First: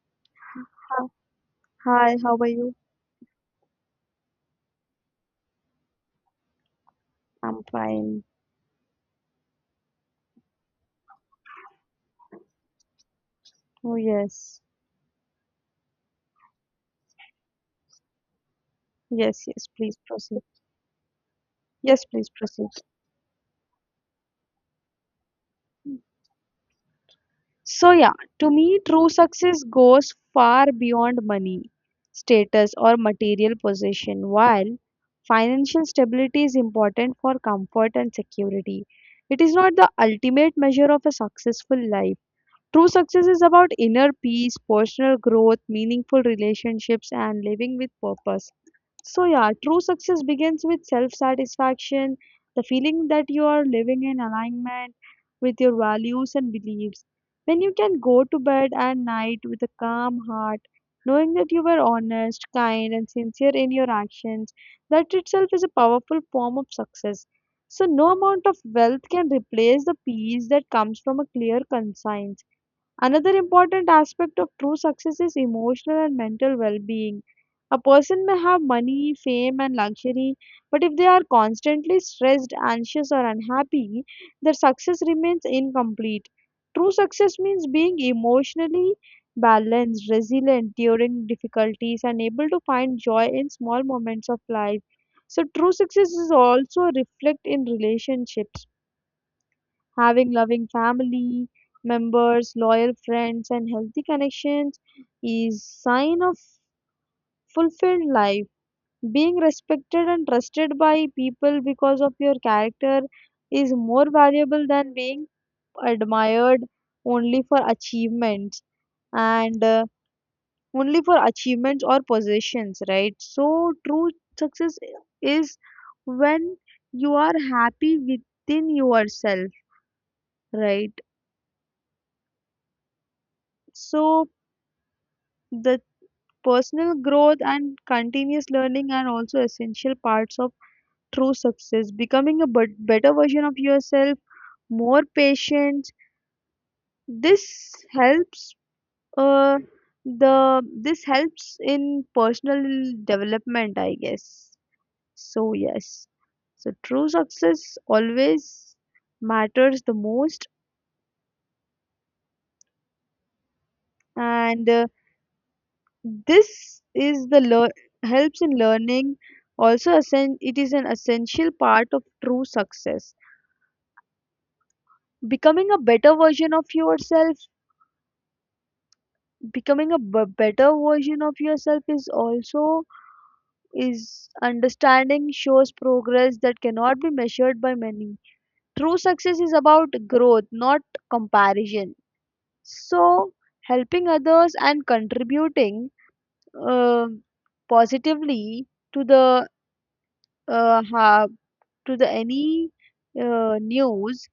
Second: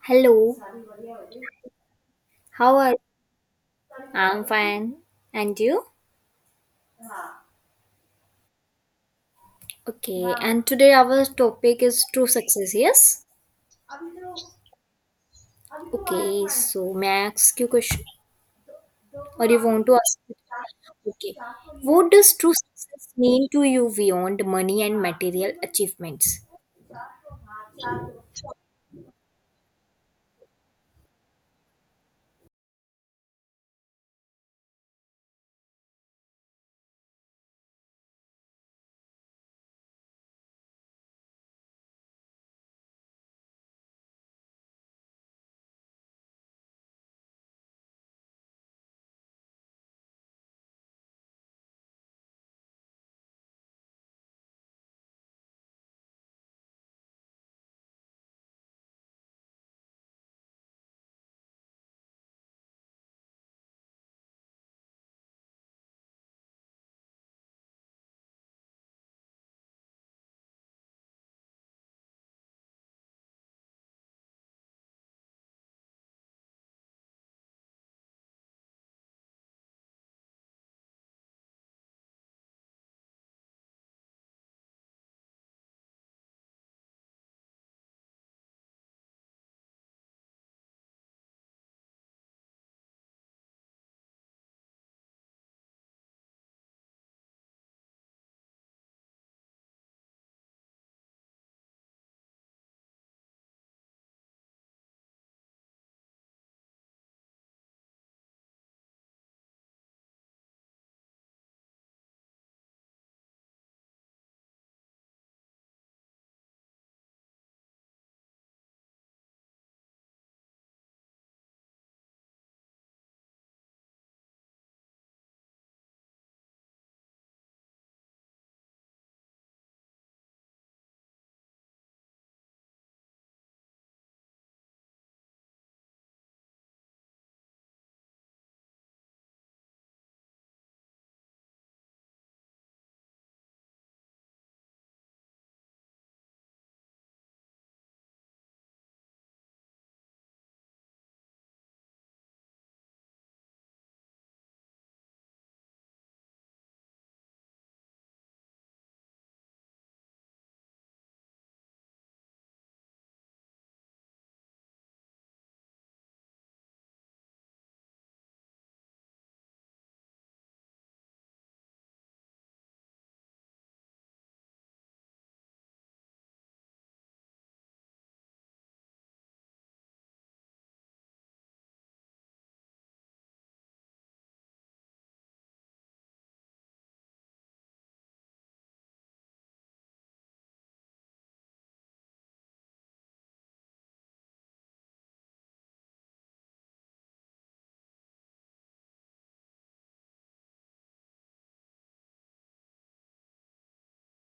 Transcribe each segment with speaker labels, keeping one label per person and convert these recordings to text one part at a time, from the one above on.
Speaker 1: Hello,
Speaker 2: Uh, Hi, how are you?
Speaker 1: how are you? I'm fine. And you?
Speaker 2: I'm fine.
Speaker 1: Okay, and today our topic is true success, yes?
Speaker 2: Oh, yes.
Speaker 1: Okay, so may I ask you a question?
Speaker 2: Yes,
Speaker 1: Or you
Speaker 2: yes,
Speaker 1: want to
Speaker 2: please
Speaker 1: ask me?
Speaker 2: proceed.
Speaker 1: Okay.
Speaker 2: Yes,
Speaker 1: What
Speaker 2: please
Speaker 1: does true
Speaker 2: proceed.
Speaker 1: success mean to you beyond money and material achievements?
Speaker 2: So, yeah, to me, true success goes far beyond money, status, or material possession. While financial stability is important for comfort and security, it is not the ultimate measure of a successful life. True success is about inner peace, personal growth, meaningful relationships, and living with purpose. So, yeah, true success begins with self satisfaction, the feeling that you are living in alignment with your values and beliefs. When you can go to bed at night with a calm heart, knowing that you were honest, kind, and sincere in your actions, that itself is a powerful form of success. So, no amount of wealth can replace the peace that comes from a clear conscience. Another important aspect of true success is emotional and mental well being. A person may have money, fame, and luxury, but if they are constantly stressed, anxious, or unhappy, their success remains incomplete. True success means being emotionally balanced, resilient during difficulties, and able to find joy in small moments of life. So, true success is also reflect in relationships. Having loving family members, loyal friends, and healthy connections is sign of fulfilled life. Being respected and trusted by people because of your character is more valuable than being admired only for achievements and only for achievements or possessions, right? So true success is when you are happy within yourself, right? So the personal growth and continuous learning are also essential parts of true success. Becoming a better version of yourself, more patience. This helps. Uh, the This helps in personal development, I guess. So yes, so true success always matters the most, and This is the lear helps in learning. Also, it is an essential part of true success. Becoming a better version of yourself, becoming a better version of yourself is also is understanding shows progress that cannot be measured by many. True success is about growth, not comparison. So, helping others and contributing um positively to the uh, ha- to the any news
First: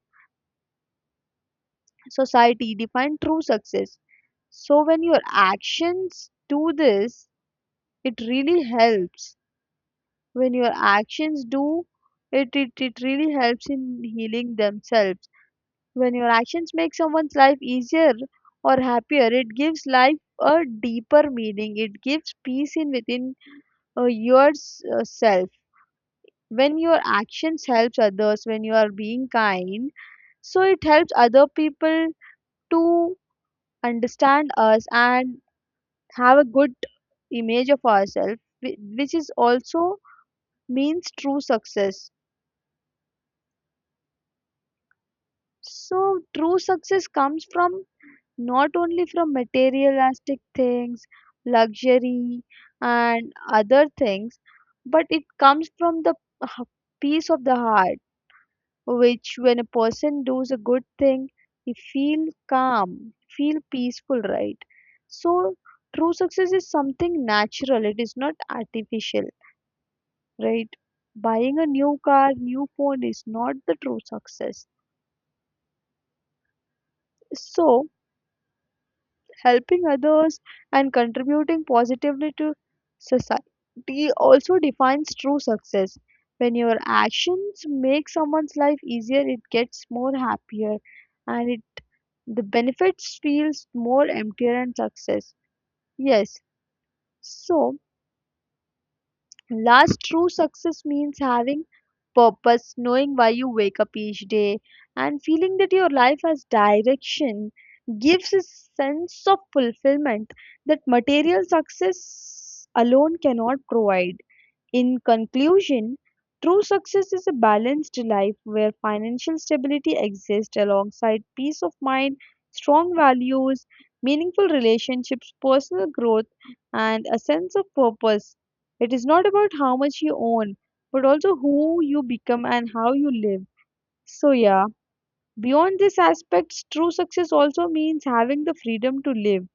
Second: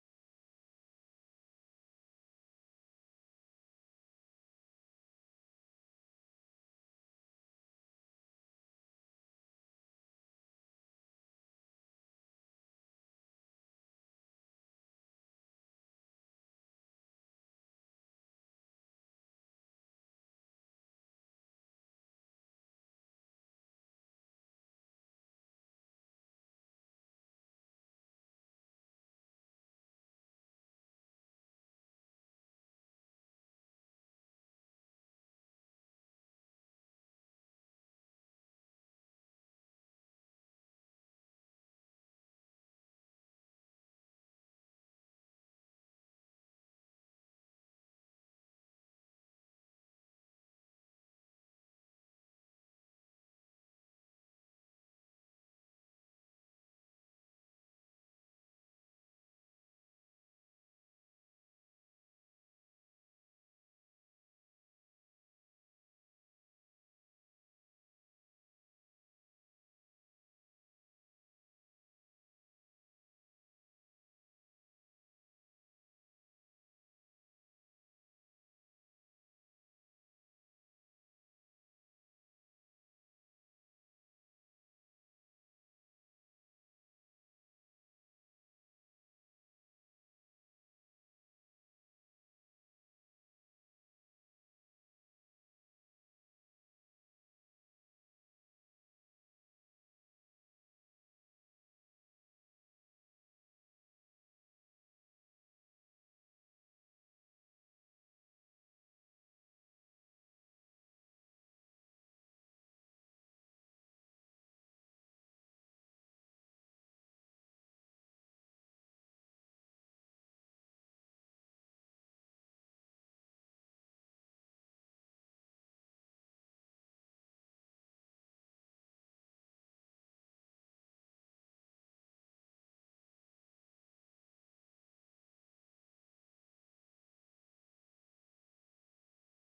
Speaker 2: society define true success, so when your actions do this, it really helps. When your actions do it really helps in healing themselves. When your actions make someone's life easier or happier, it gives life a deeper meaning. It gives peace in within yourself. When your actions helps others, when you are being kind, so it helps other people to understand us and have a good image of ourselves, which is also means true success. So true success comes from not only from materialistic things, luxury and other things, but it comes from the h- peace of the heart, which when a person does a good thing, he feel calm, feel peaceful, right? So true success is something natural, it is not artificial, right? Buying a new car, new phone is not the true success. So helping others and contributing positively to society also defines true success. When your actions make someone's life easier, it gets more happier, and it, the benefits feels more emptier and success, yes. So last, true success means having purpose, knowing why you wake up each day, and feeling that your life has direction gives a sense of fulfillment that material success alone cannot provide. In conclusion, true success is a balanced life where financial stability exists alongside peace of mind, strong values, meaningful relationships, personal growth, and a sense of purpose. It is not about how much you own, but also who you become and how you live. So, yeah, beyond these aspects, true success also means having the freedom to live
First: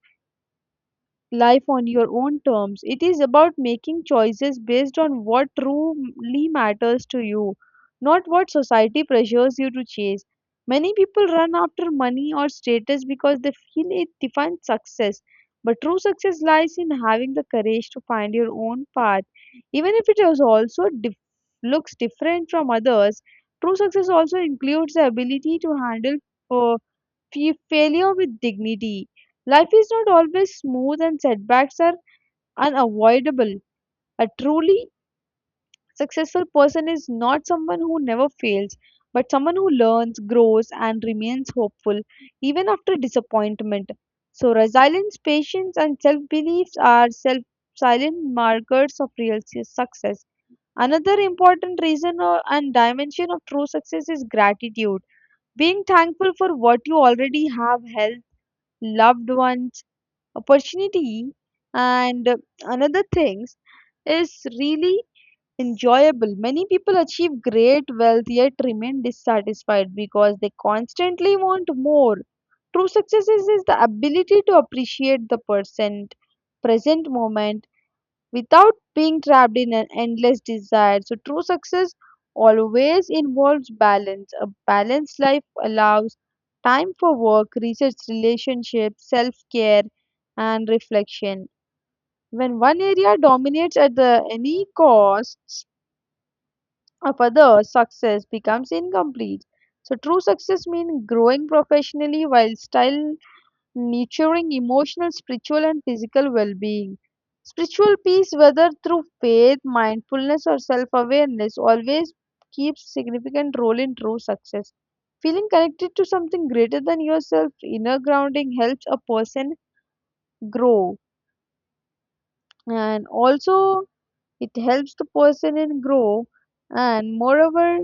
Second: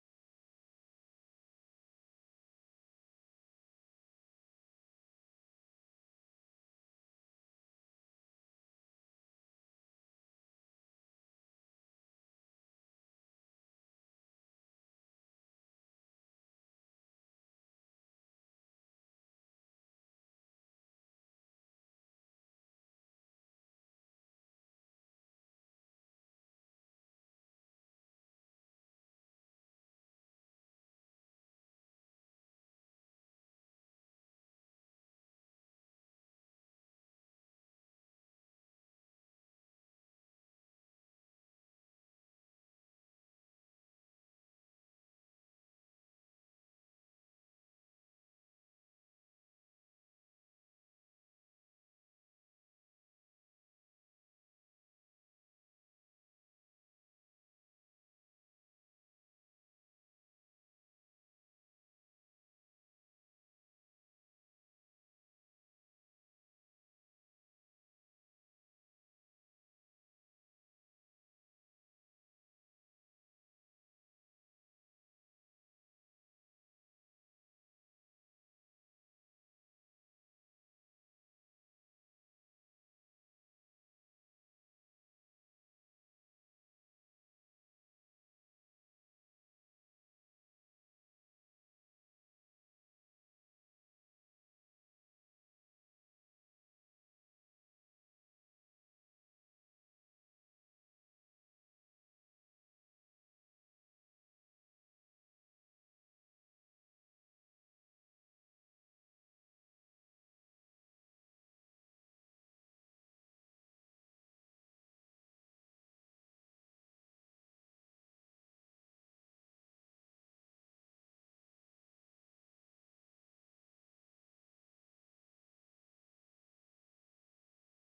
Speaker 2: life on your own terms. It is about making choices based on what truly matters to you, not what society pressures you to chase. Many people run after money or status because they feel it defines success. But true success lies in having the courage to find your own path. Even if it is also looks different from others, true success also includes the ability to handle uh, failure with dignity. Life is not always smooth, and setbacks are unavoidable. A truly successful person is not someone who never fails, but someone who learns, grows, and remains hopeful even after disappointment. So, resilience, patience, and self beliefs are self silent markers of real success. Another important reason or, and dimension of true success is gratitude. Being thankful for what you already have helps loved ones, opportunity, and another things is really enjoyable. Many people achieve great wealth yet remain dissatisfied because they constantly want more. True success is the ability to appreciate the present moment without being trapped in an endless desire. So, true success always involves balance. A balanced life allows time for work, research, relationships, self care, and reflection. When one area dominates at the any cost of others, success becomes incomplete. So, true success means growing professionally while style nurturing emotional, spiritual, and physical well being. Spiritual peace, whether through faith, mindfulness, or self awareness, always keeps significant role in true success. Feeling connected to something greater than yourself, inner grounding helps a person grow, and also it helps the person in grow. And moreover,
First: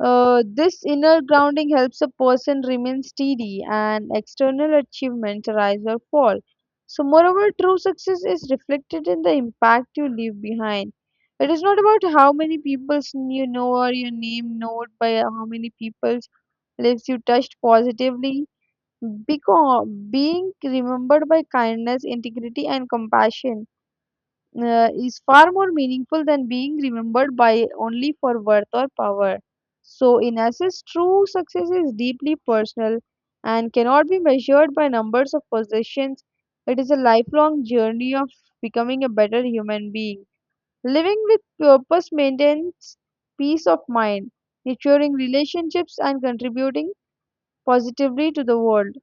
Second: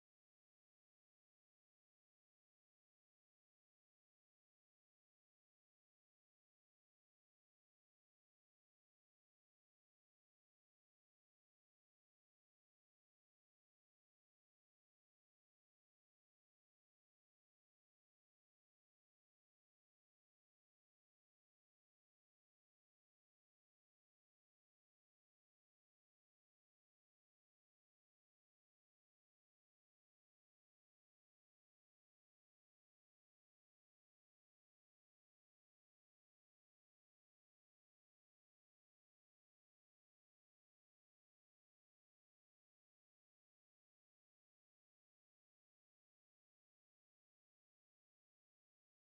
Speaker 2: this inner grounding helps a person remain steady and external achievements rise or fall. So, moreover, true success is reflected in the impact you leave behind. It is not about how many people's or your name known by how many people's lives you touched positively. Because being remembered by kindness, integrity, and compassion is far more meaningful than being remembered by only for worth or power. So, in essence, true success is deeply personal and cannot be measured by numbers of possessions. It is a lifelong journey of becoming a better human being. Living with purpose maintains peace of mind, nurturing relationships, and contributing positively to the world.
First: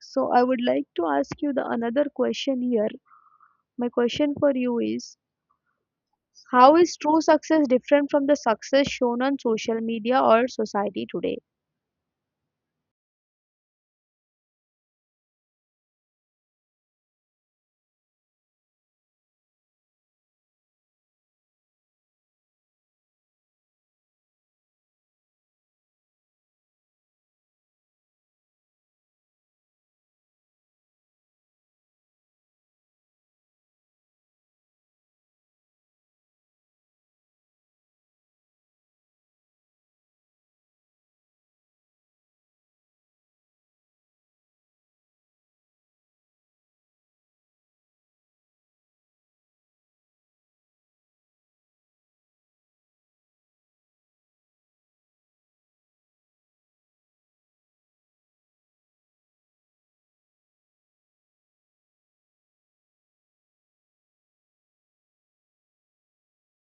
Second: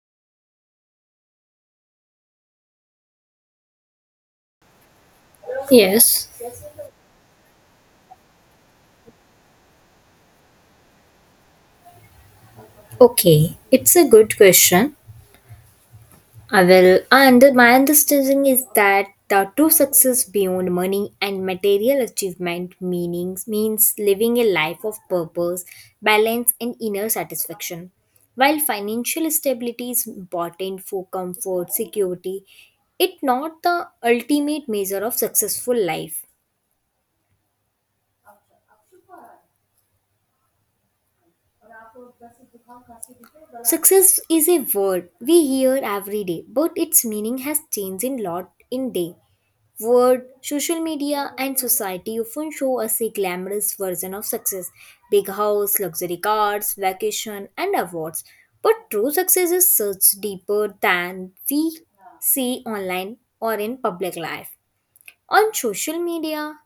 Speaker 2: So, I would like to ask you the another question here. My question for you is,
Speaker 1: Yes.
Speaker 2: how is true success different from the success shown on social media or society today?
Speaker 1: Okay, it's a good question. I will, and my understanding is that the true success beyond money and material achievement meanings means living a life of purpose, balance, and inner satisfaction. While financial stability is important for comfort, security, it not the ultimate measure of successful life. Success is a word we hear every day, but its meaning has changed in lot in day. Word, social media, and society often show us a glamorous version of success: big house, luxury cars, vacation, and awards. But true success is such deeper than we see online or in public life. On social media,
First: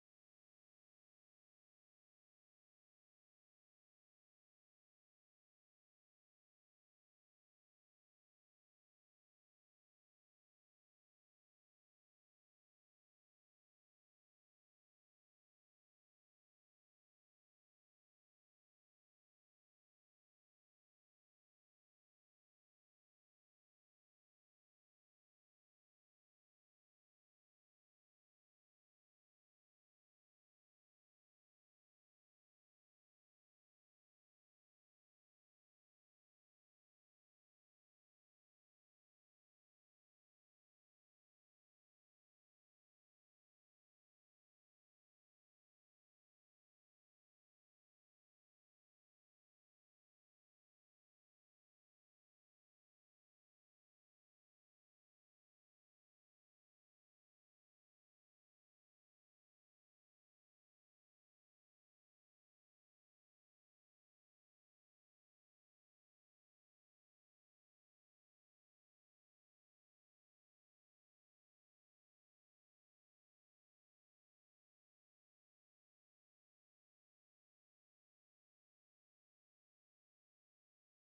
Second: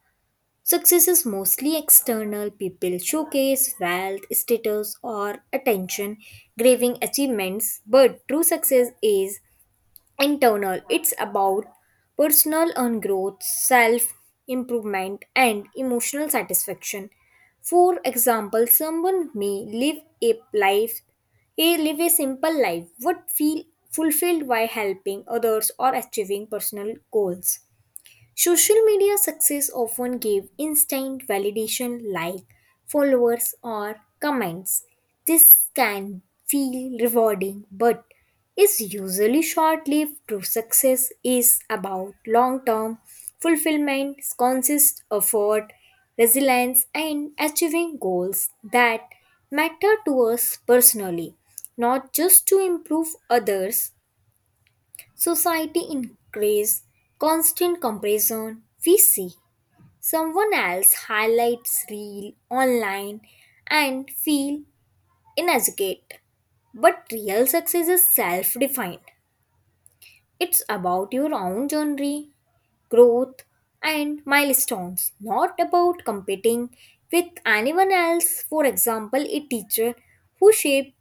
Speaker 1: success is mostly external. People showcase wealth, status, or attention, graving achievements. But true success is internal. It's about personal and growth, self improvement, and emotional satisfaction. For example, someone may live a simple life would feel fulfilled by helping others or achieving personal goals. Social media success often gave instant validation like followers or comments. This can feel rewarding but is usually short lived. True success is about long term fulfillment, conscious effort, resilience, and achieving goals that matter to us personally, not just to improve others. Society increase constant comparison we see. Someone else highlights real online and feel inadequate. But real success is self-defined. It's about your own journey, growth, and milestones, not about competing with anyone else. For example, a teacher who shaped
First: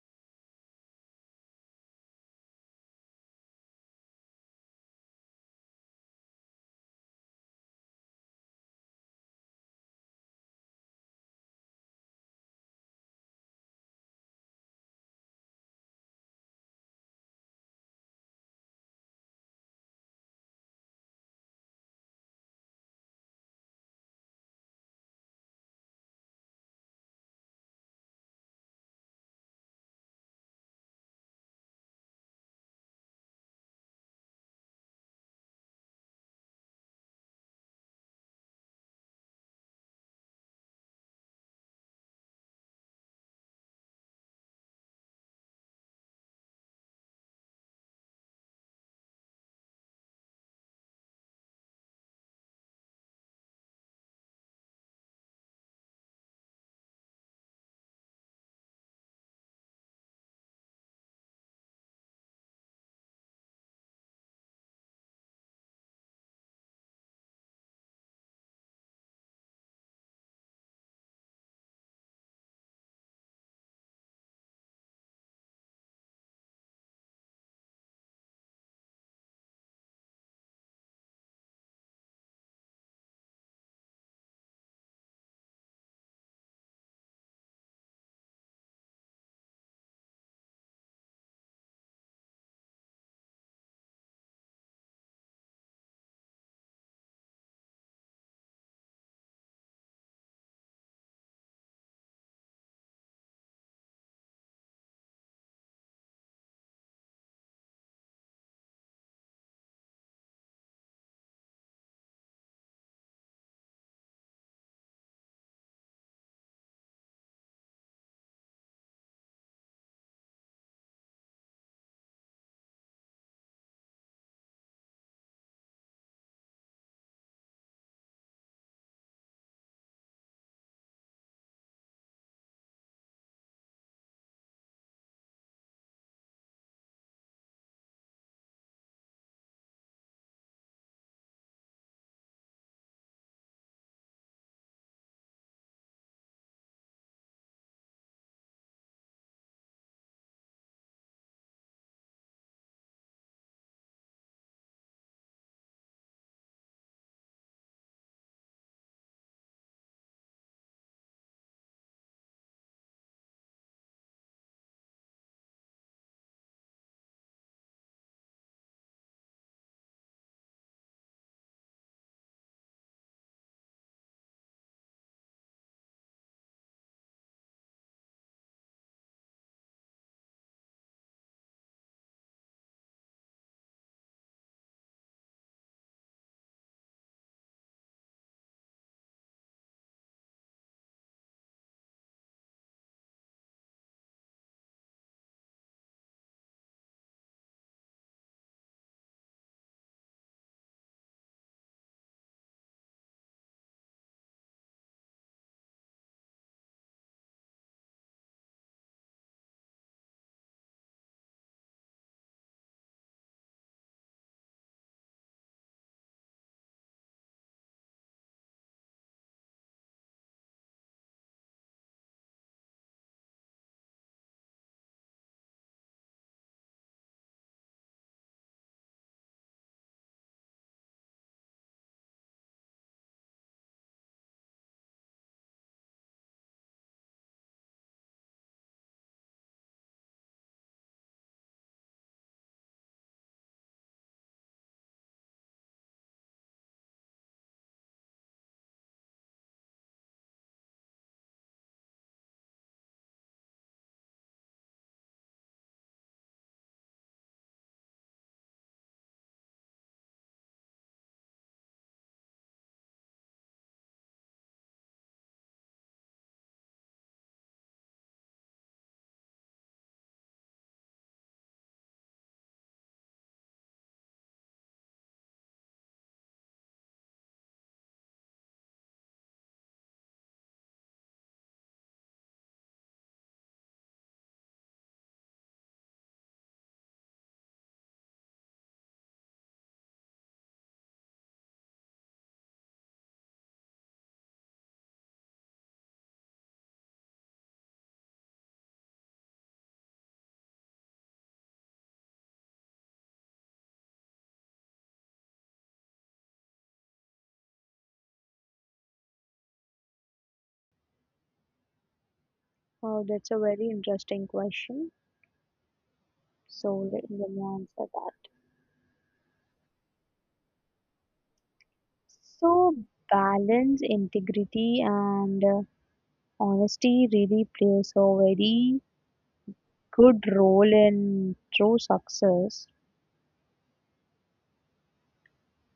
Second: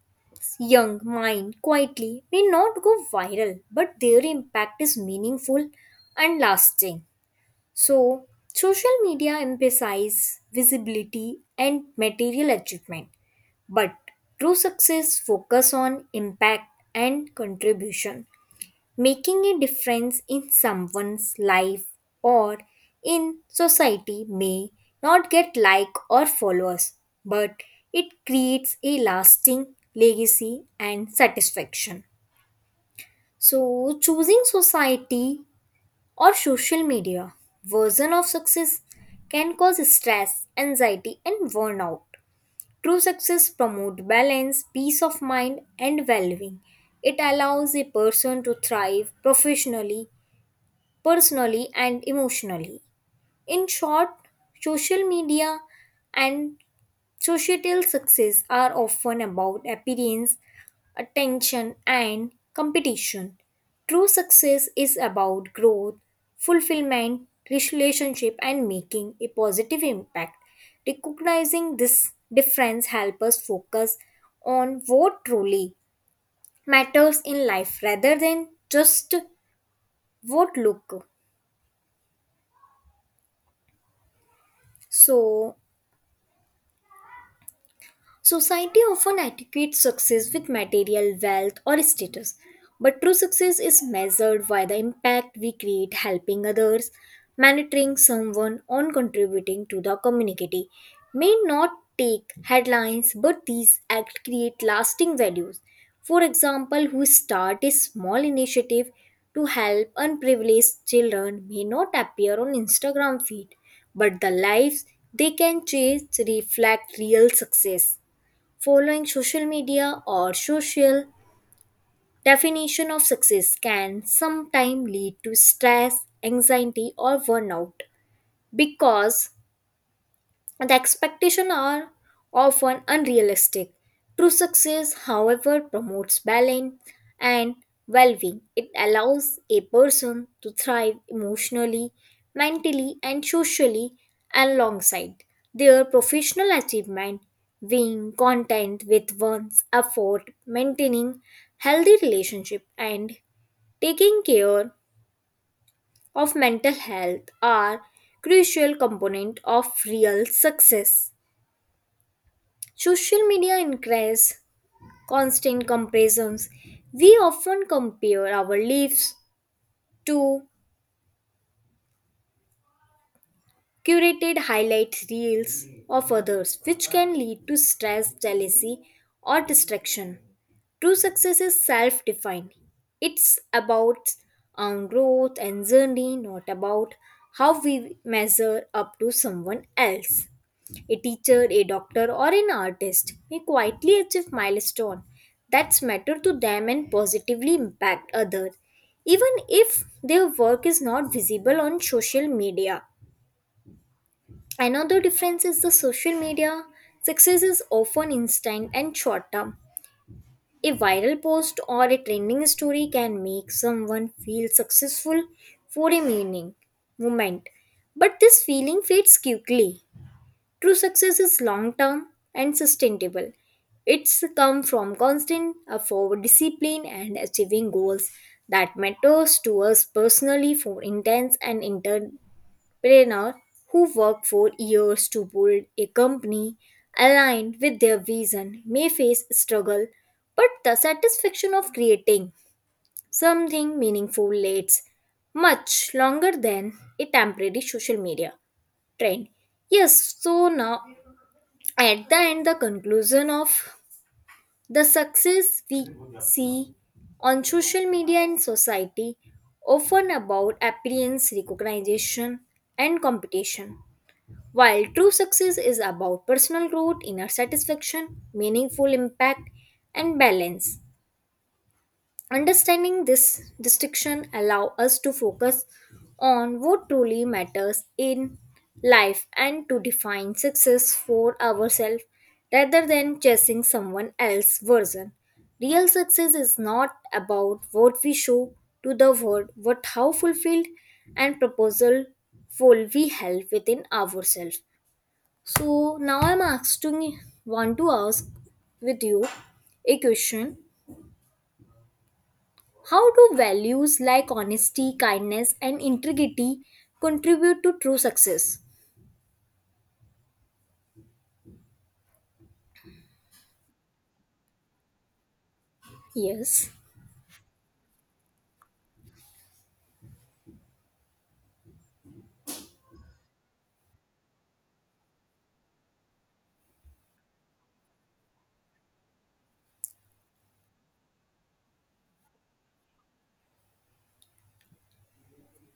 Speaker 1: young mind quietly may not go viral, but their impact is meaningful and lasting. So, social media emphasizes visibility and material achievement, but true success focus on impact and contribution. Making a difference in someone's life or in society may not get like or followers, but it creates a lasting legacy and satisfaction. So, choosing society or social media version of success can cause stress, anxiety, and burnout. True success promotes balance, peace of mind, and well being. It allows a person to thrive professionally, personally, and emotionally. In short, social media and societal success are often about appearance, attention, and competition. True success is about growth, fulfillment, relationship, and making a positive impact. Recognizing this difference helps us focus on what truly matters in life rather than just what look. So, society often attributes success with material wealth or status, but true success is measured by the impact we create: helping others, mentoring someone, or contributing to the community. May not take headlines, but these acts create lasting values. For example, who start a small initiative to help unprivileged children may not appear on Instagram feed, but the lives they can change reflect real success. Following social media or social definition of success can sometimes lead to stress, anxiety, or burnout because the expectations are often unrealistic. True success, however, promotes balance and well being. It allows a person to thrive emotionally, mentally, and socially alongside their professional achievement. Being content with one's effort, maintaining healthy relationship, and taking care of mental health are crucial component of real success. Social media increases constant comparisons. We often compare our lives to curated highlight reels of others, which can lead to stress, jealousy, or distraction. True success is self defined. It's about our growth and journey, not about how we measure up to someone else. A teacher, a doctor, or an artist may quietly achieve milestone that matter to them and positively impact others, even if their work is not visible on social media. Another difference is the social media success is often instant and short term. A viral post or a trending story can make someone feel successful for a meaning moment, but this feeling fades quickly. True success is long term and sustainable. It's come from constant effort, discipline, and achieving goals that matters to us personally. For intense and entrepreneur who work for years to build a company aligned with their vision may face struggle, but the satisfaction of creating something meaningful lasts much longer than a temporary social media trend. Yes, so now at the end the conclusion of the success we see on social media and society often about appearance, recognition, and competition, while true success is about personal growth, inner satisfaction, meaningful impact, and balance. Understanding this distinction allows us to focus on what truly matters in life and to define success for ourselves rather than chasing someone else's version. Real success is not about what we show to the world, but how fulfilled and proposal we held within ourselves. So now I'm asking want to ask with you a question: how do values like honesty, kindness, and integrity contribute to true success?
Speaker 2: Oh, that's a very interesting question.
Speaker 1: Yes,
Speaker 2: So let me answer that. So balance, integrity, and honesty really plays a very good role in true success.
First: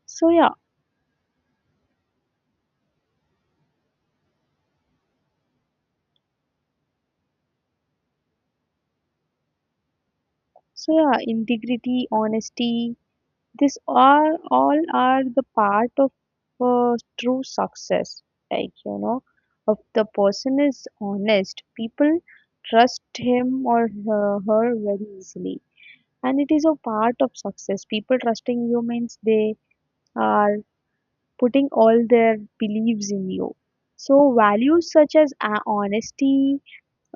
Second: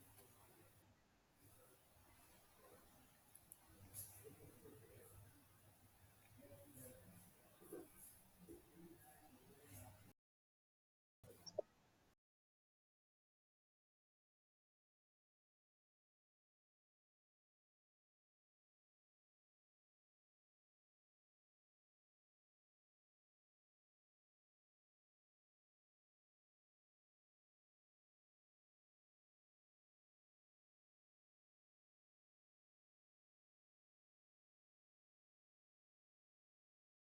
Speaker 2: So yeah, so yeah, integrity, honesty, this are all are the part of true success. Like you know, if the person is honest, people trust him or her very easily, and it is a part of success. People trusting you means they are putting all their beliefs in you. So values such as honesty,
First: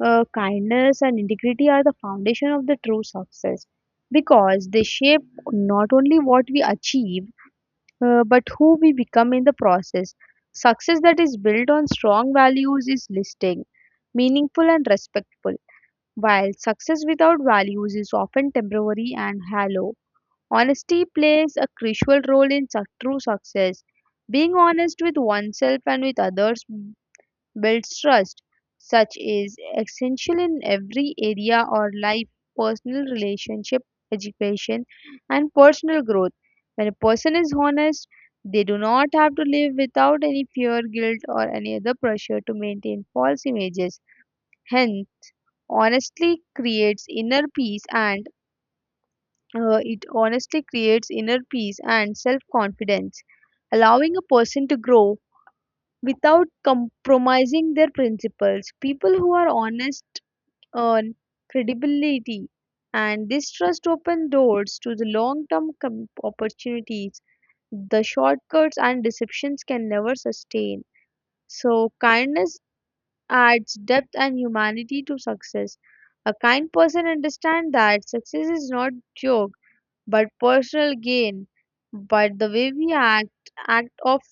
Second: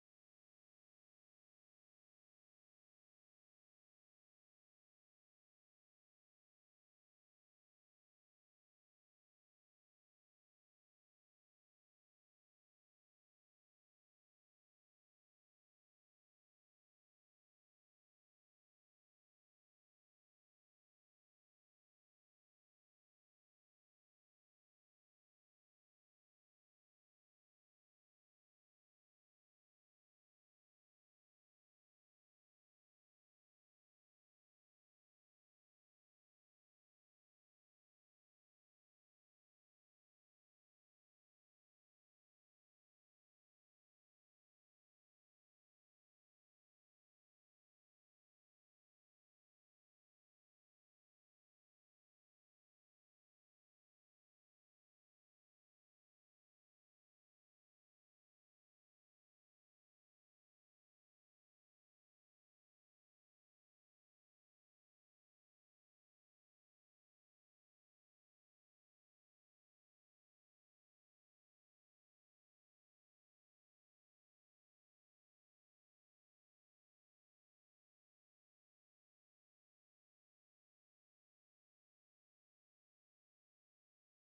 Speaker 2: kindness, and integrity are the foundation of the true success because they shape not only what we achieve but who we become in the process. Success that is built on strong values is lasting, meaningful, and respectful, while success without values is often temporary and hollow. Honesty plays a crucial role in true success. Being honest with oneself and with others builds trust. Such is essential in every area or life, personal relationship, education, and personal growth. When a person is honest, they do not have to live without any fear, guilt, or any other pressure to maintain false images. Hence, honestly creates inner peace and self confidence, allowing a person to grow without compromising their principles. People who are honest earn credibility, and this trust opens doors to the long term opportunities the shortcuts and deceptions can never sustain. So, kindness adds depth and humanity to success. A kind person understands that success is not joke but personal gain, but the way we act, act of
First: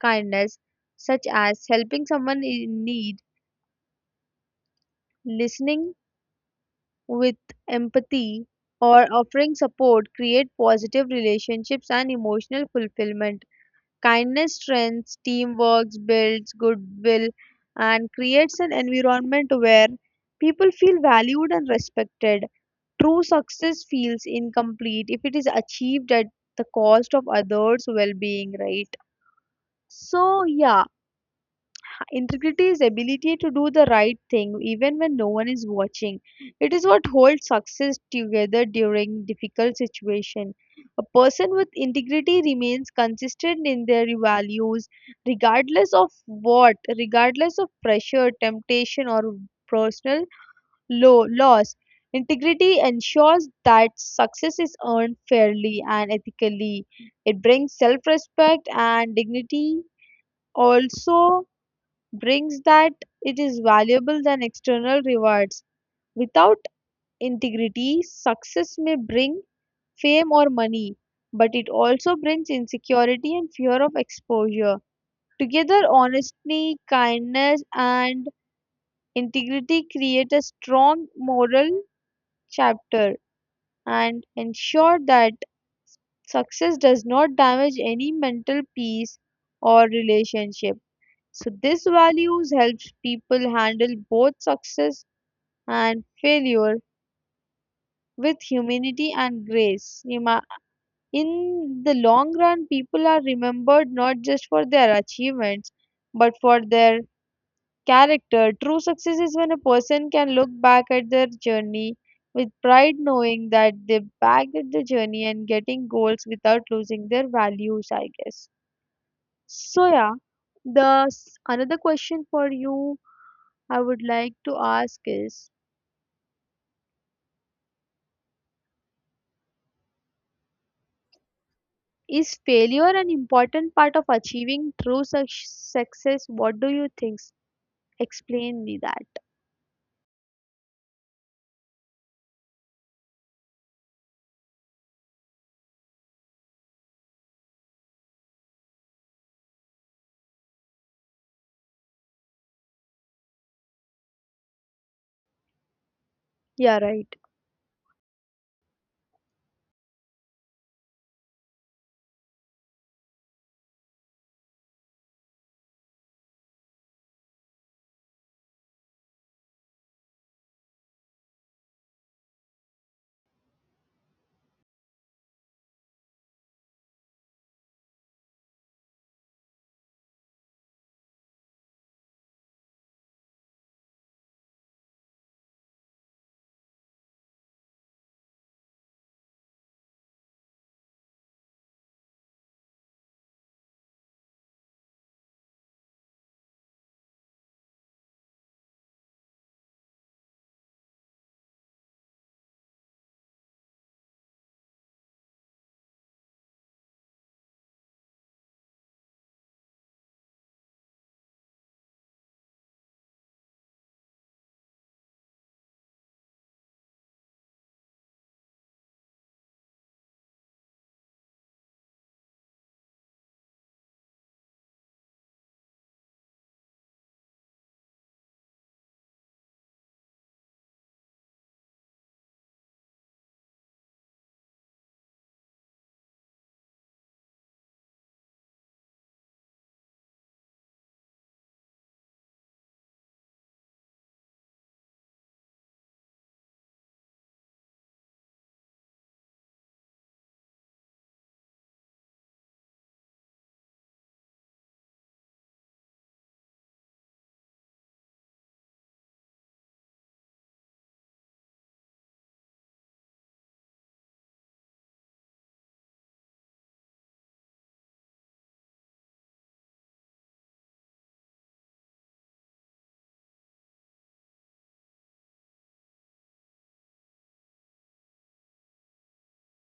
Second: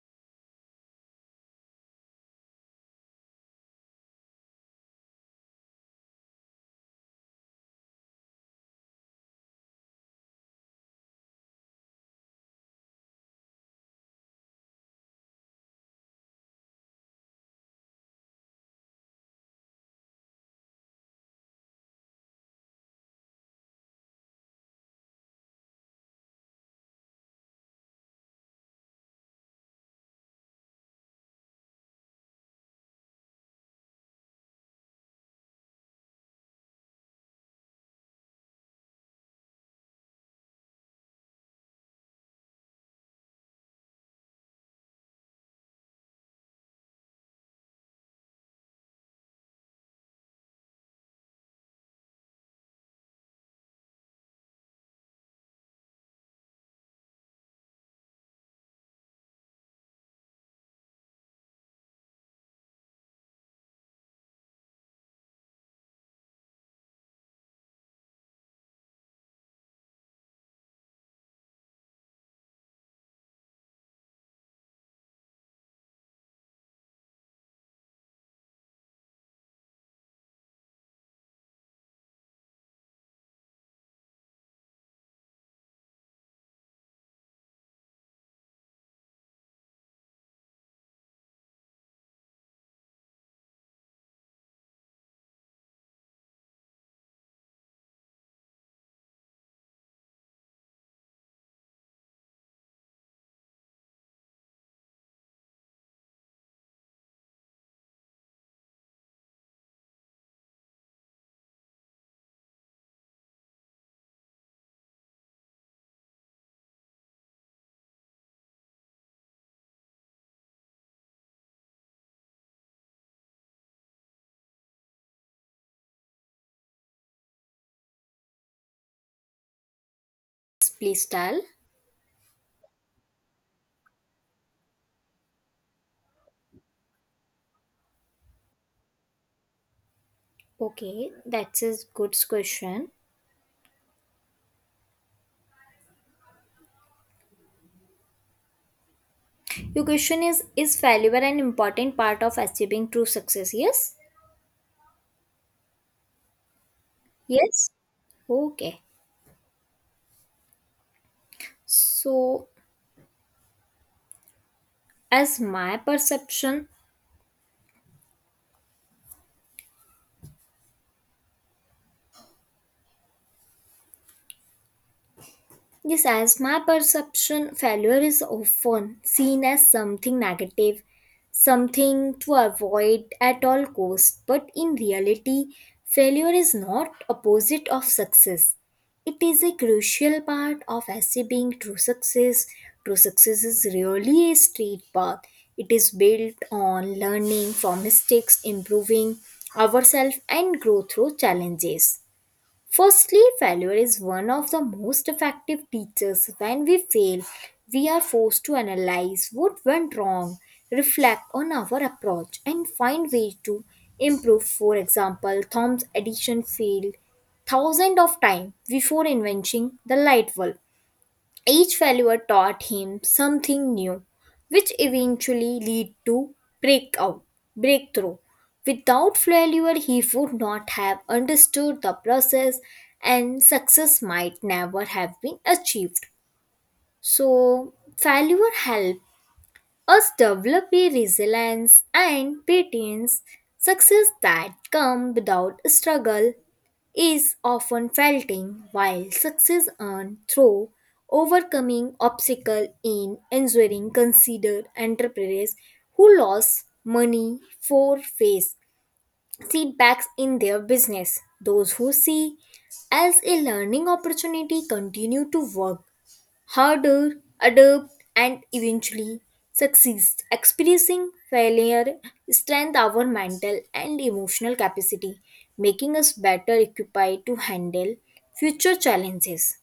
Speaker 2: kindness, such as helping someone in need, listening with empathy, or offering support, create positive relationships and emotional fulfillment. Kindness strengthens teamwork, builds goodwill, and creates an environment where people feel valued and respected. True success feels incomplete if it is achieved at the cost of others' well being, right? So, yeah, integrity is ability to do the right thing even when no one is watching. It is what holds success together during difficult situation. A person with integrity remains consistent in their values regardless of what, regardless of pressure, temptation or personal loss. Integrity ensures that success is earned fairly and ethically. It brings self-respect and dignity, also brings that it is valuable than external rewards. Without integrity, success may bring fame or money, but it also brings insecurity and fear of exposure. Together, honesty, kindness, and integrity create a strong moral chapter and ensure that success does not damage any mental peace or relationship. So, these values helps people handle both success and failure with humanity and grace. In the long run, people are remembered not just for their achievements but for their character. True success is when a person can look back at their journey with pride, knowing that they bagged the journey and getting goals without losing their values, I guess. So, yeah, another question for you I would like to ask is
Speaker 1: please tell.
Speaker 2: Is failure an important part of achieving success? What do you think? Explain me that.
Speaker 1: Okay, that's a good question. Your question is failure an important part of achieving true success? Yes?
Speaker 2: Yeah, right.
Speaker 1: Yes? Okay. So, as my perception, Yes, as my perception, failure is often seen as something negative, something to avoid at all costs. But in reality, failure is not opposite of success. It is a crucial part of achieving true success. True success is really a straight path. It is built on learning from mistakes, improving ourselves, and growth through challenges. Firstly, failure is one of the most effective teachers. When we fail, we are forced to analyze what went wrong, reflect on our approach, and find ways to improve. For example, Thom's addition failed thousands of times before inventing the light bulb. Each failure taught him something new, which eventually led to breakout, breakthrough. Without failure, he would not have understood the process, and success might never have been achieved. So, failure helped us develop a resilience and patience, success that come without struggle is often felting while success earned through overcoming obstacle in ensuring considered entrepreneurs who lost money for face setbacks in their business. Those who see as a learning opportunity continue to work harder, adapt, and eventually succeed. Experiencing failure strengthens our mental and emotional capacity, making us better equipped to handle future challenges.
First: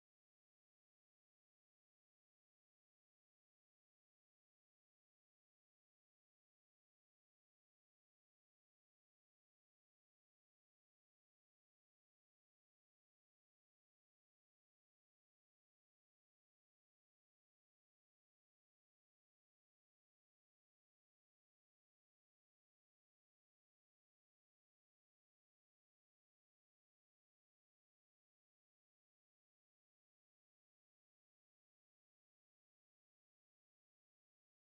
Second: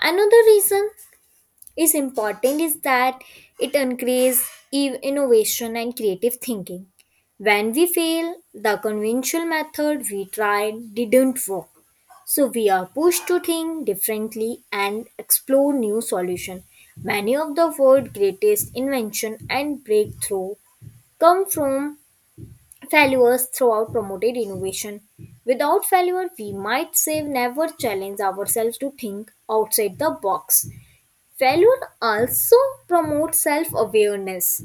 Speaker 1: Another reason is important is that it encourages innovation and creative thinking. When we fail, the conventional method we tried didn't work, so we are pushed to think differently and explore new solutions. Many of the world's greatest invention and breakthrough come from failures throughout promoted innovation. Without failure, we might say never challenge ourselves to think outside the box. Failure also promotes self-awareness.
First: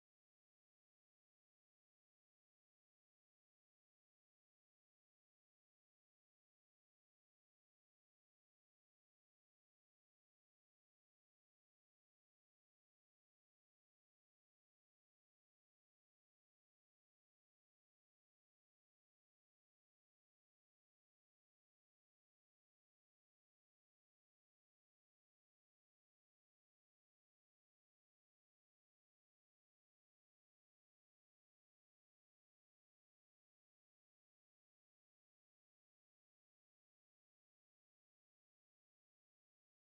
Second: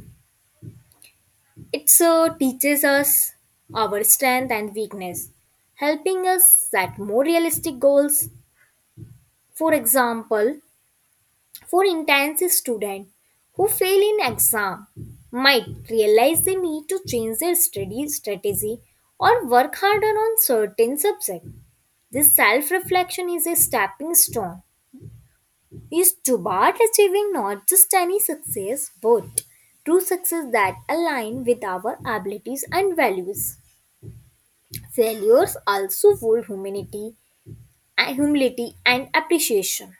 Speaker 1: It teaches us our strength and weakness, helping us set more realistic goals. For example, for intense students who fail in exam might realize they need to change their study strategy or work harder on certain subjects. This self-reflection is a stepping stone is toward achieving not just any success but true success that align with our abilities and values. Failures also hold humility and appreciation.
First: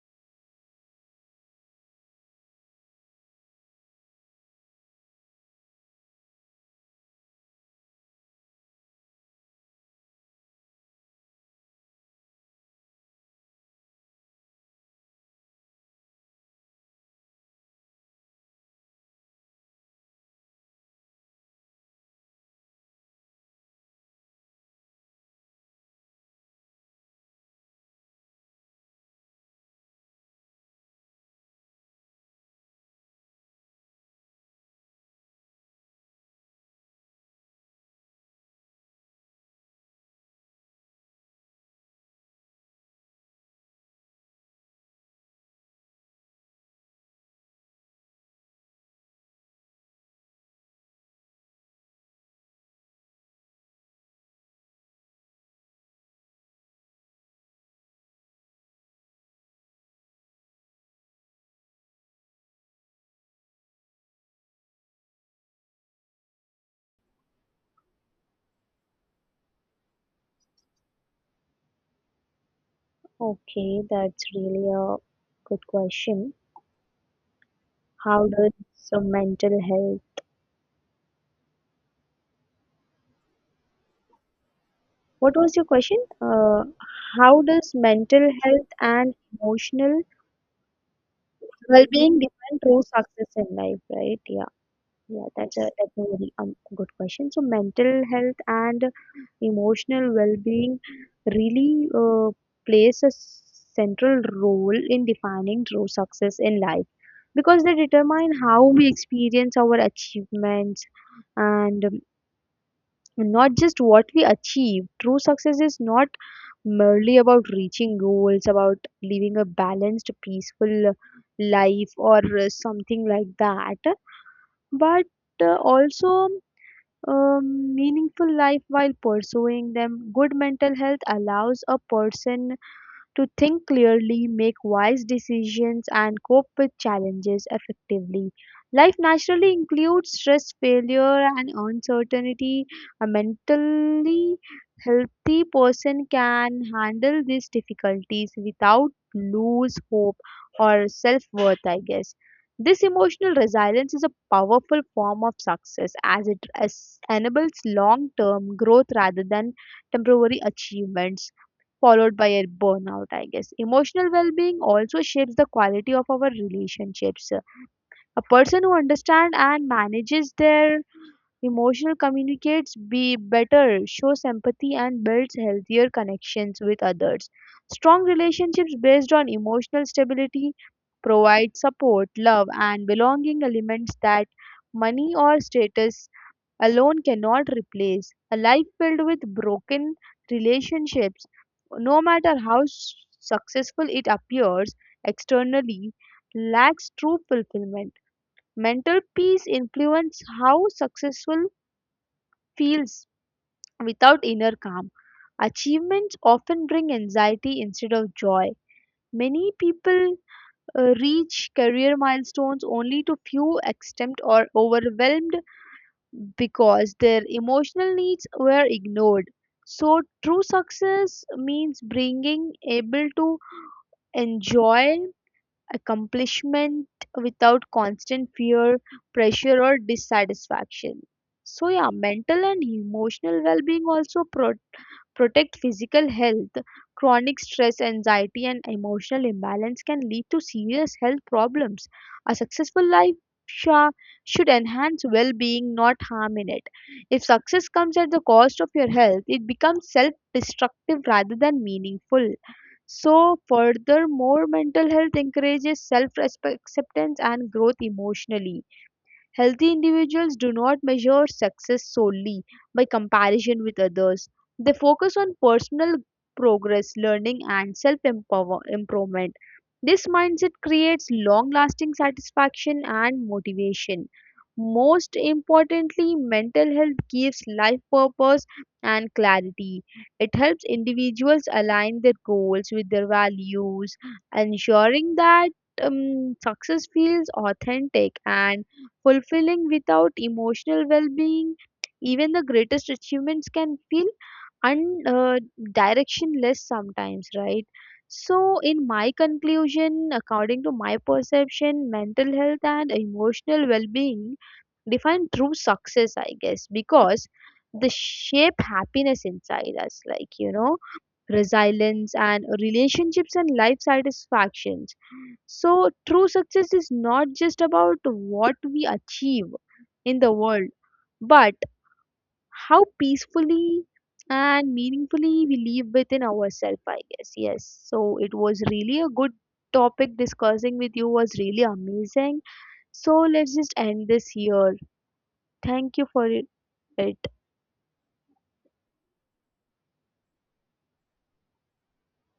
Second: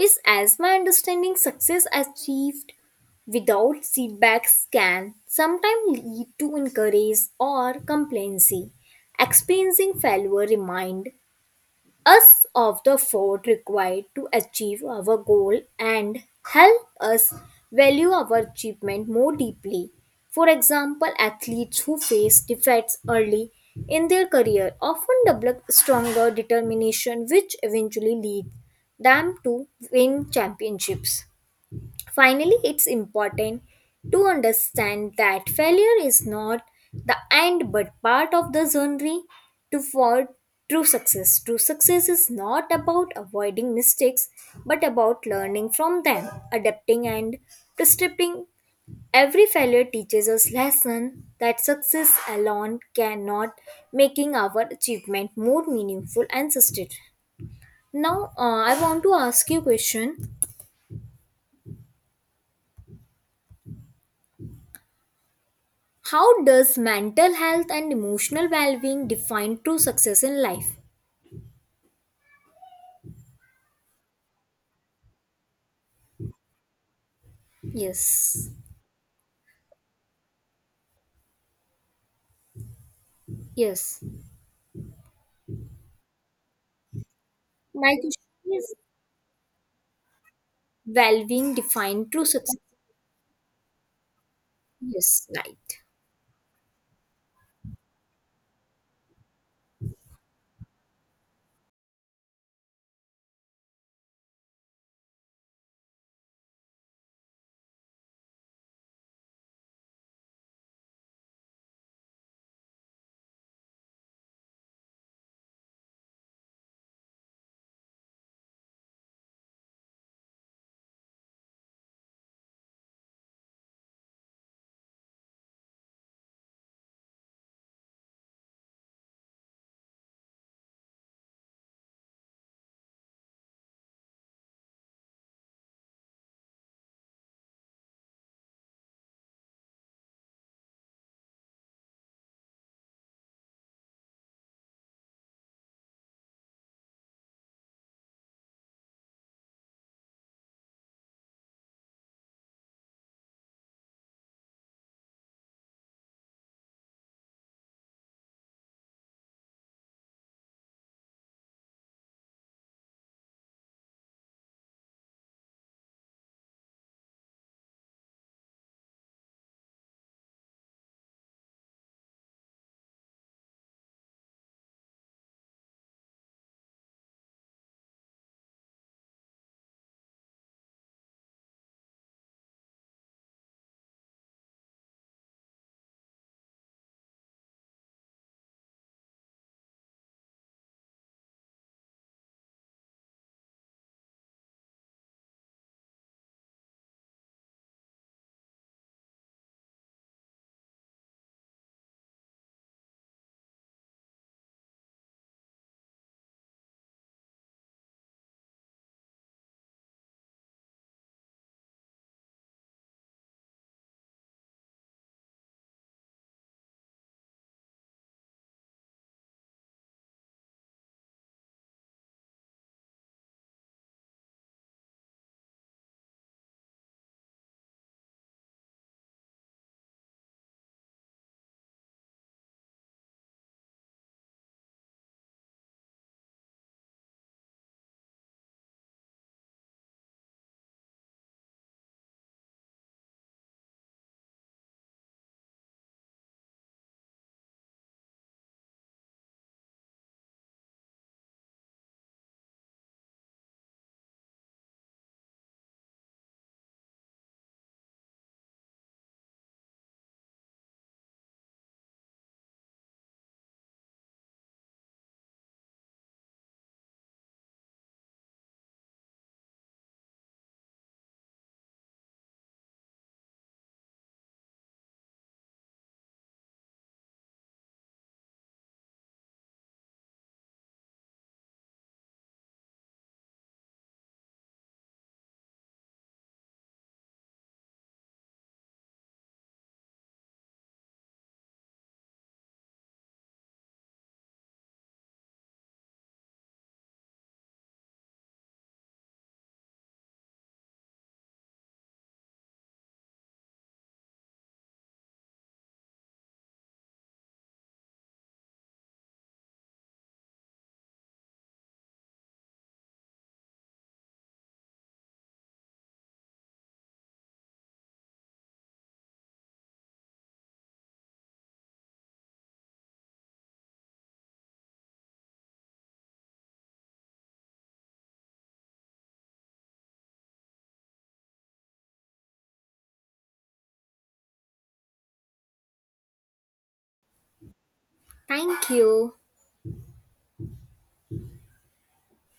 Speaker 1: Is as my understanding success achieved without setbacks can sometimes lead to encourage or complacency. Experiencing failure remind us of the fort required to achieve our goal and help us value our achievement more deeply. For example, athletes who face defeats early in their career often develop stronger determination, which eventually leads them to win championships. Finally, it's important to understand that failure is not the end but part of the journey to for true success. True success is not about avoiding mistakes but about learning from them, adapting, and prescribing. Every failure teaches us lesson that success alone cannot, making our achievement more meaningful and sustainable. Now I want to ask you a question: how does mental health and emotional well-being define true success in life?
Speaker 2: Okay, that's really a good question. How
Speaker 1: Yes.
Speaker 2: does, so, mental health?
Speaker 1: Yes.
Speaker 2: What was your question? How does
Speaker 1: My
Speaker 2: mental
Speaker 1: question
Speaker 2: health
Speaker 1: is
Speaker 2: and emotional
Speaker 1: well-being define
Speaker 2: well-being
Speaker 1: true success.
Speaker 2: define true success in life, right? Yeah. Yeah,
Speaker 1: Yes,
Speaker 2: that's
Speaker 1: right.
Speaker 2: a very good question. So mental health and emotional well-being really plays a central role in defining true success in life because they determine how we experience our achievements and, not just what we achieve. True success is not merely about reaching goals, about living a balanced, peaceful life or something like that, but also meaningful life while pursuing them. Good mental health allows a person to think clearly, make wise decisions, and cope with challenges effectively. Life naturally includes stress, failure, and uncertainty. A mentally healthy person can handle these difficulties without lose hope or self worth, I guess. This emotional resilience is a powerful form of success as it as enables long term growth rather than temporary achievements followed by a burnout, I guess. Emotional well being also shapes the quality of our relationships. A person who understands and manages their emotional communicates be better, shows empathy, and builds healthier connections with others. Strong relationships based on emotional stability provide support, love, and belonging elements that money or status alone cannot replace. A life filled with broken relationships, no matter how successful it appears externally, lacks true fulfillment. Mental peace influences how successful feels without inner calm. Achievements often bring anxiety instead of joy. Many people reach career milestones only to feel extent or overwhelmed because their emotional needs were ignored. So, true success means bringing able to enjoy accomplishment without constant fear, pressure, or dissatisfaction. So, yeah, mental and emotional well being also protect physical health. Chronic stress, anxiety, and emotional imbalance can lead to serious health problems. A successful life sha- should enhance well being, not harm in it. If success comes at the cost of your health, it becomes self destructive rather than meaningful. So, furthermore, mental health encourages self acceptance and growth emotionally. Healthy individuals do not measure success solely by comparison with others. They focus on personal progress, learning, and self improvement. This mindset creates long lasting satisfaction and motivation. Most importantly, mental health gives life purpose and clarity. It helps individuals align their goals with their values, ensuring that success feels authentic and fulfilling. Without emotional well-being, even the greatest achievements can feel un- uh, directionless sometimes, right? So in my conclusion, according to my perception, mental health and emotional well-being define true success, I guess, because they shape happiness inside us, like, resilience and relationships and life satisfactions. So, true success is not just about what we achieve in the world, but how peacefully and meaningfully we live within ourselves, I guess. Yes. So, it was really a good topic discussing with you, was really amazing. So, let's just end this here. Thank you for it.
Speaker 1: Thank you.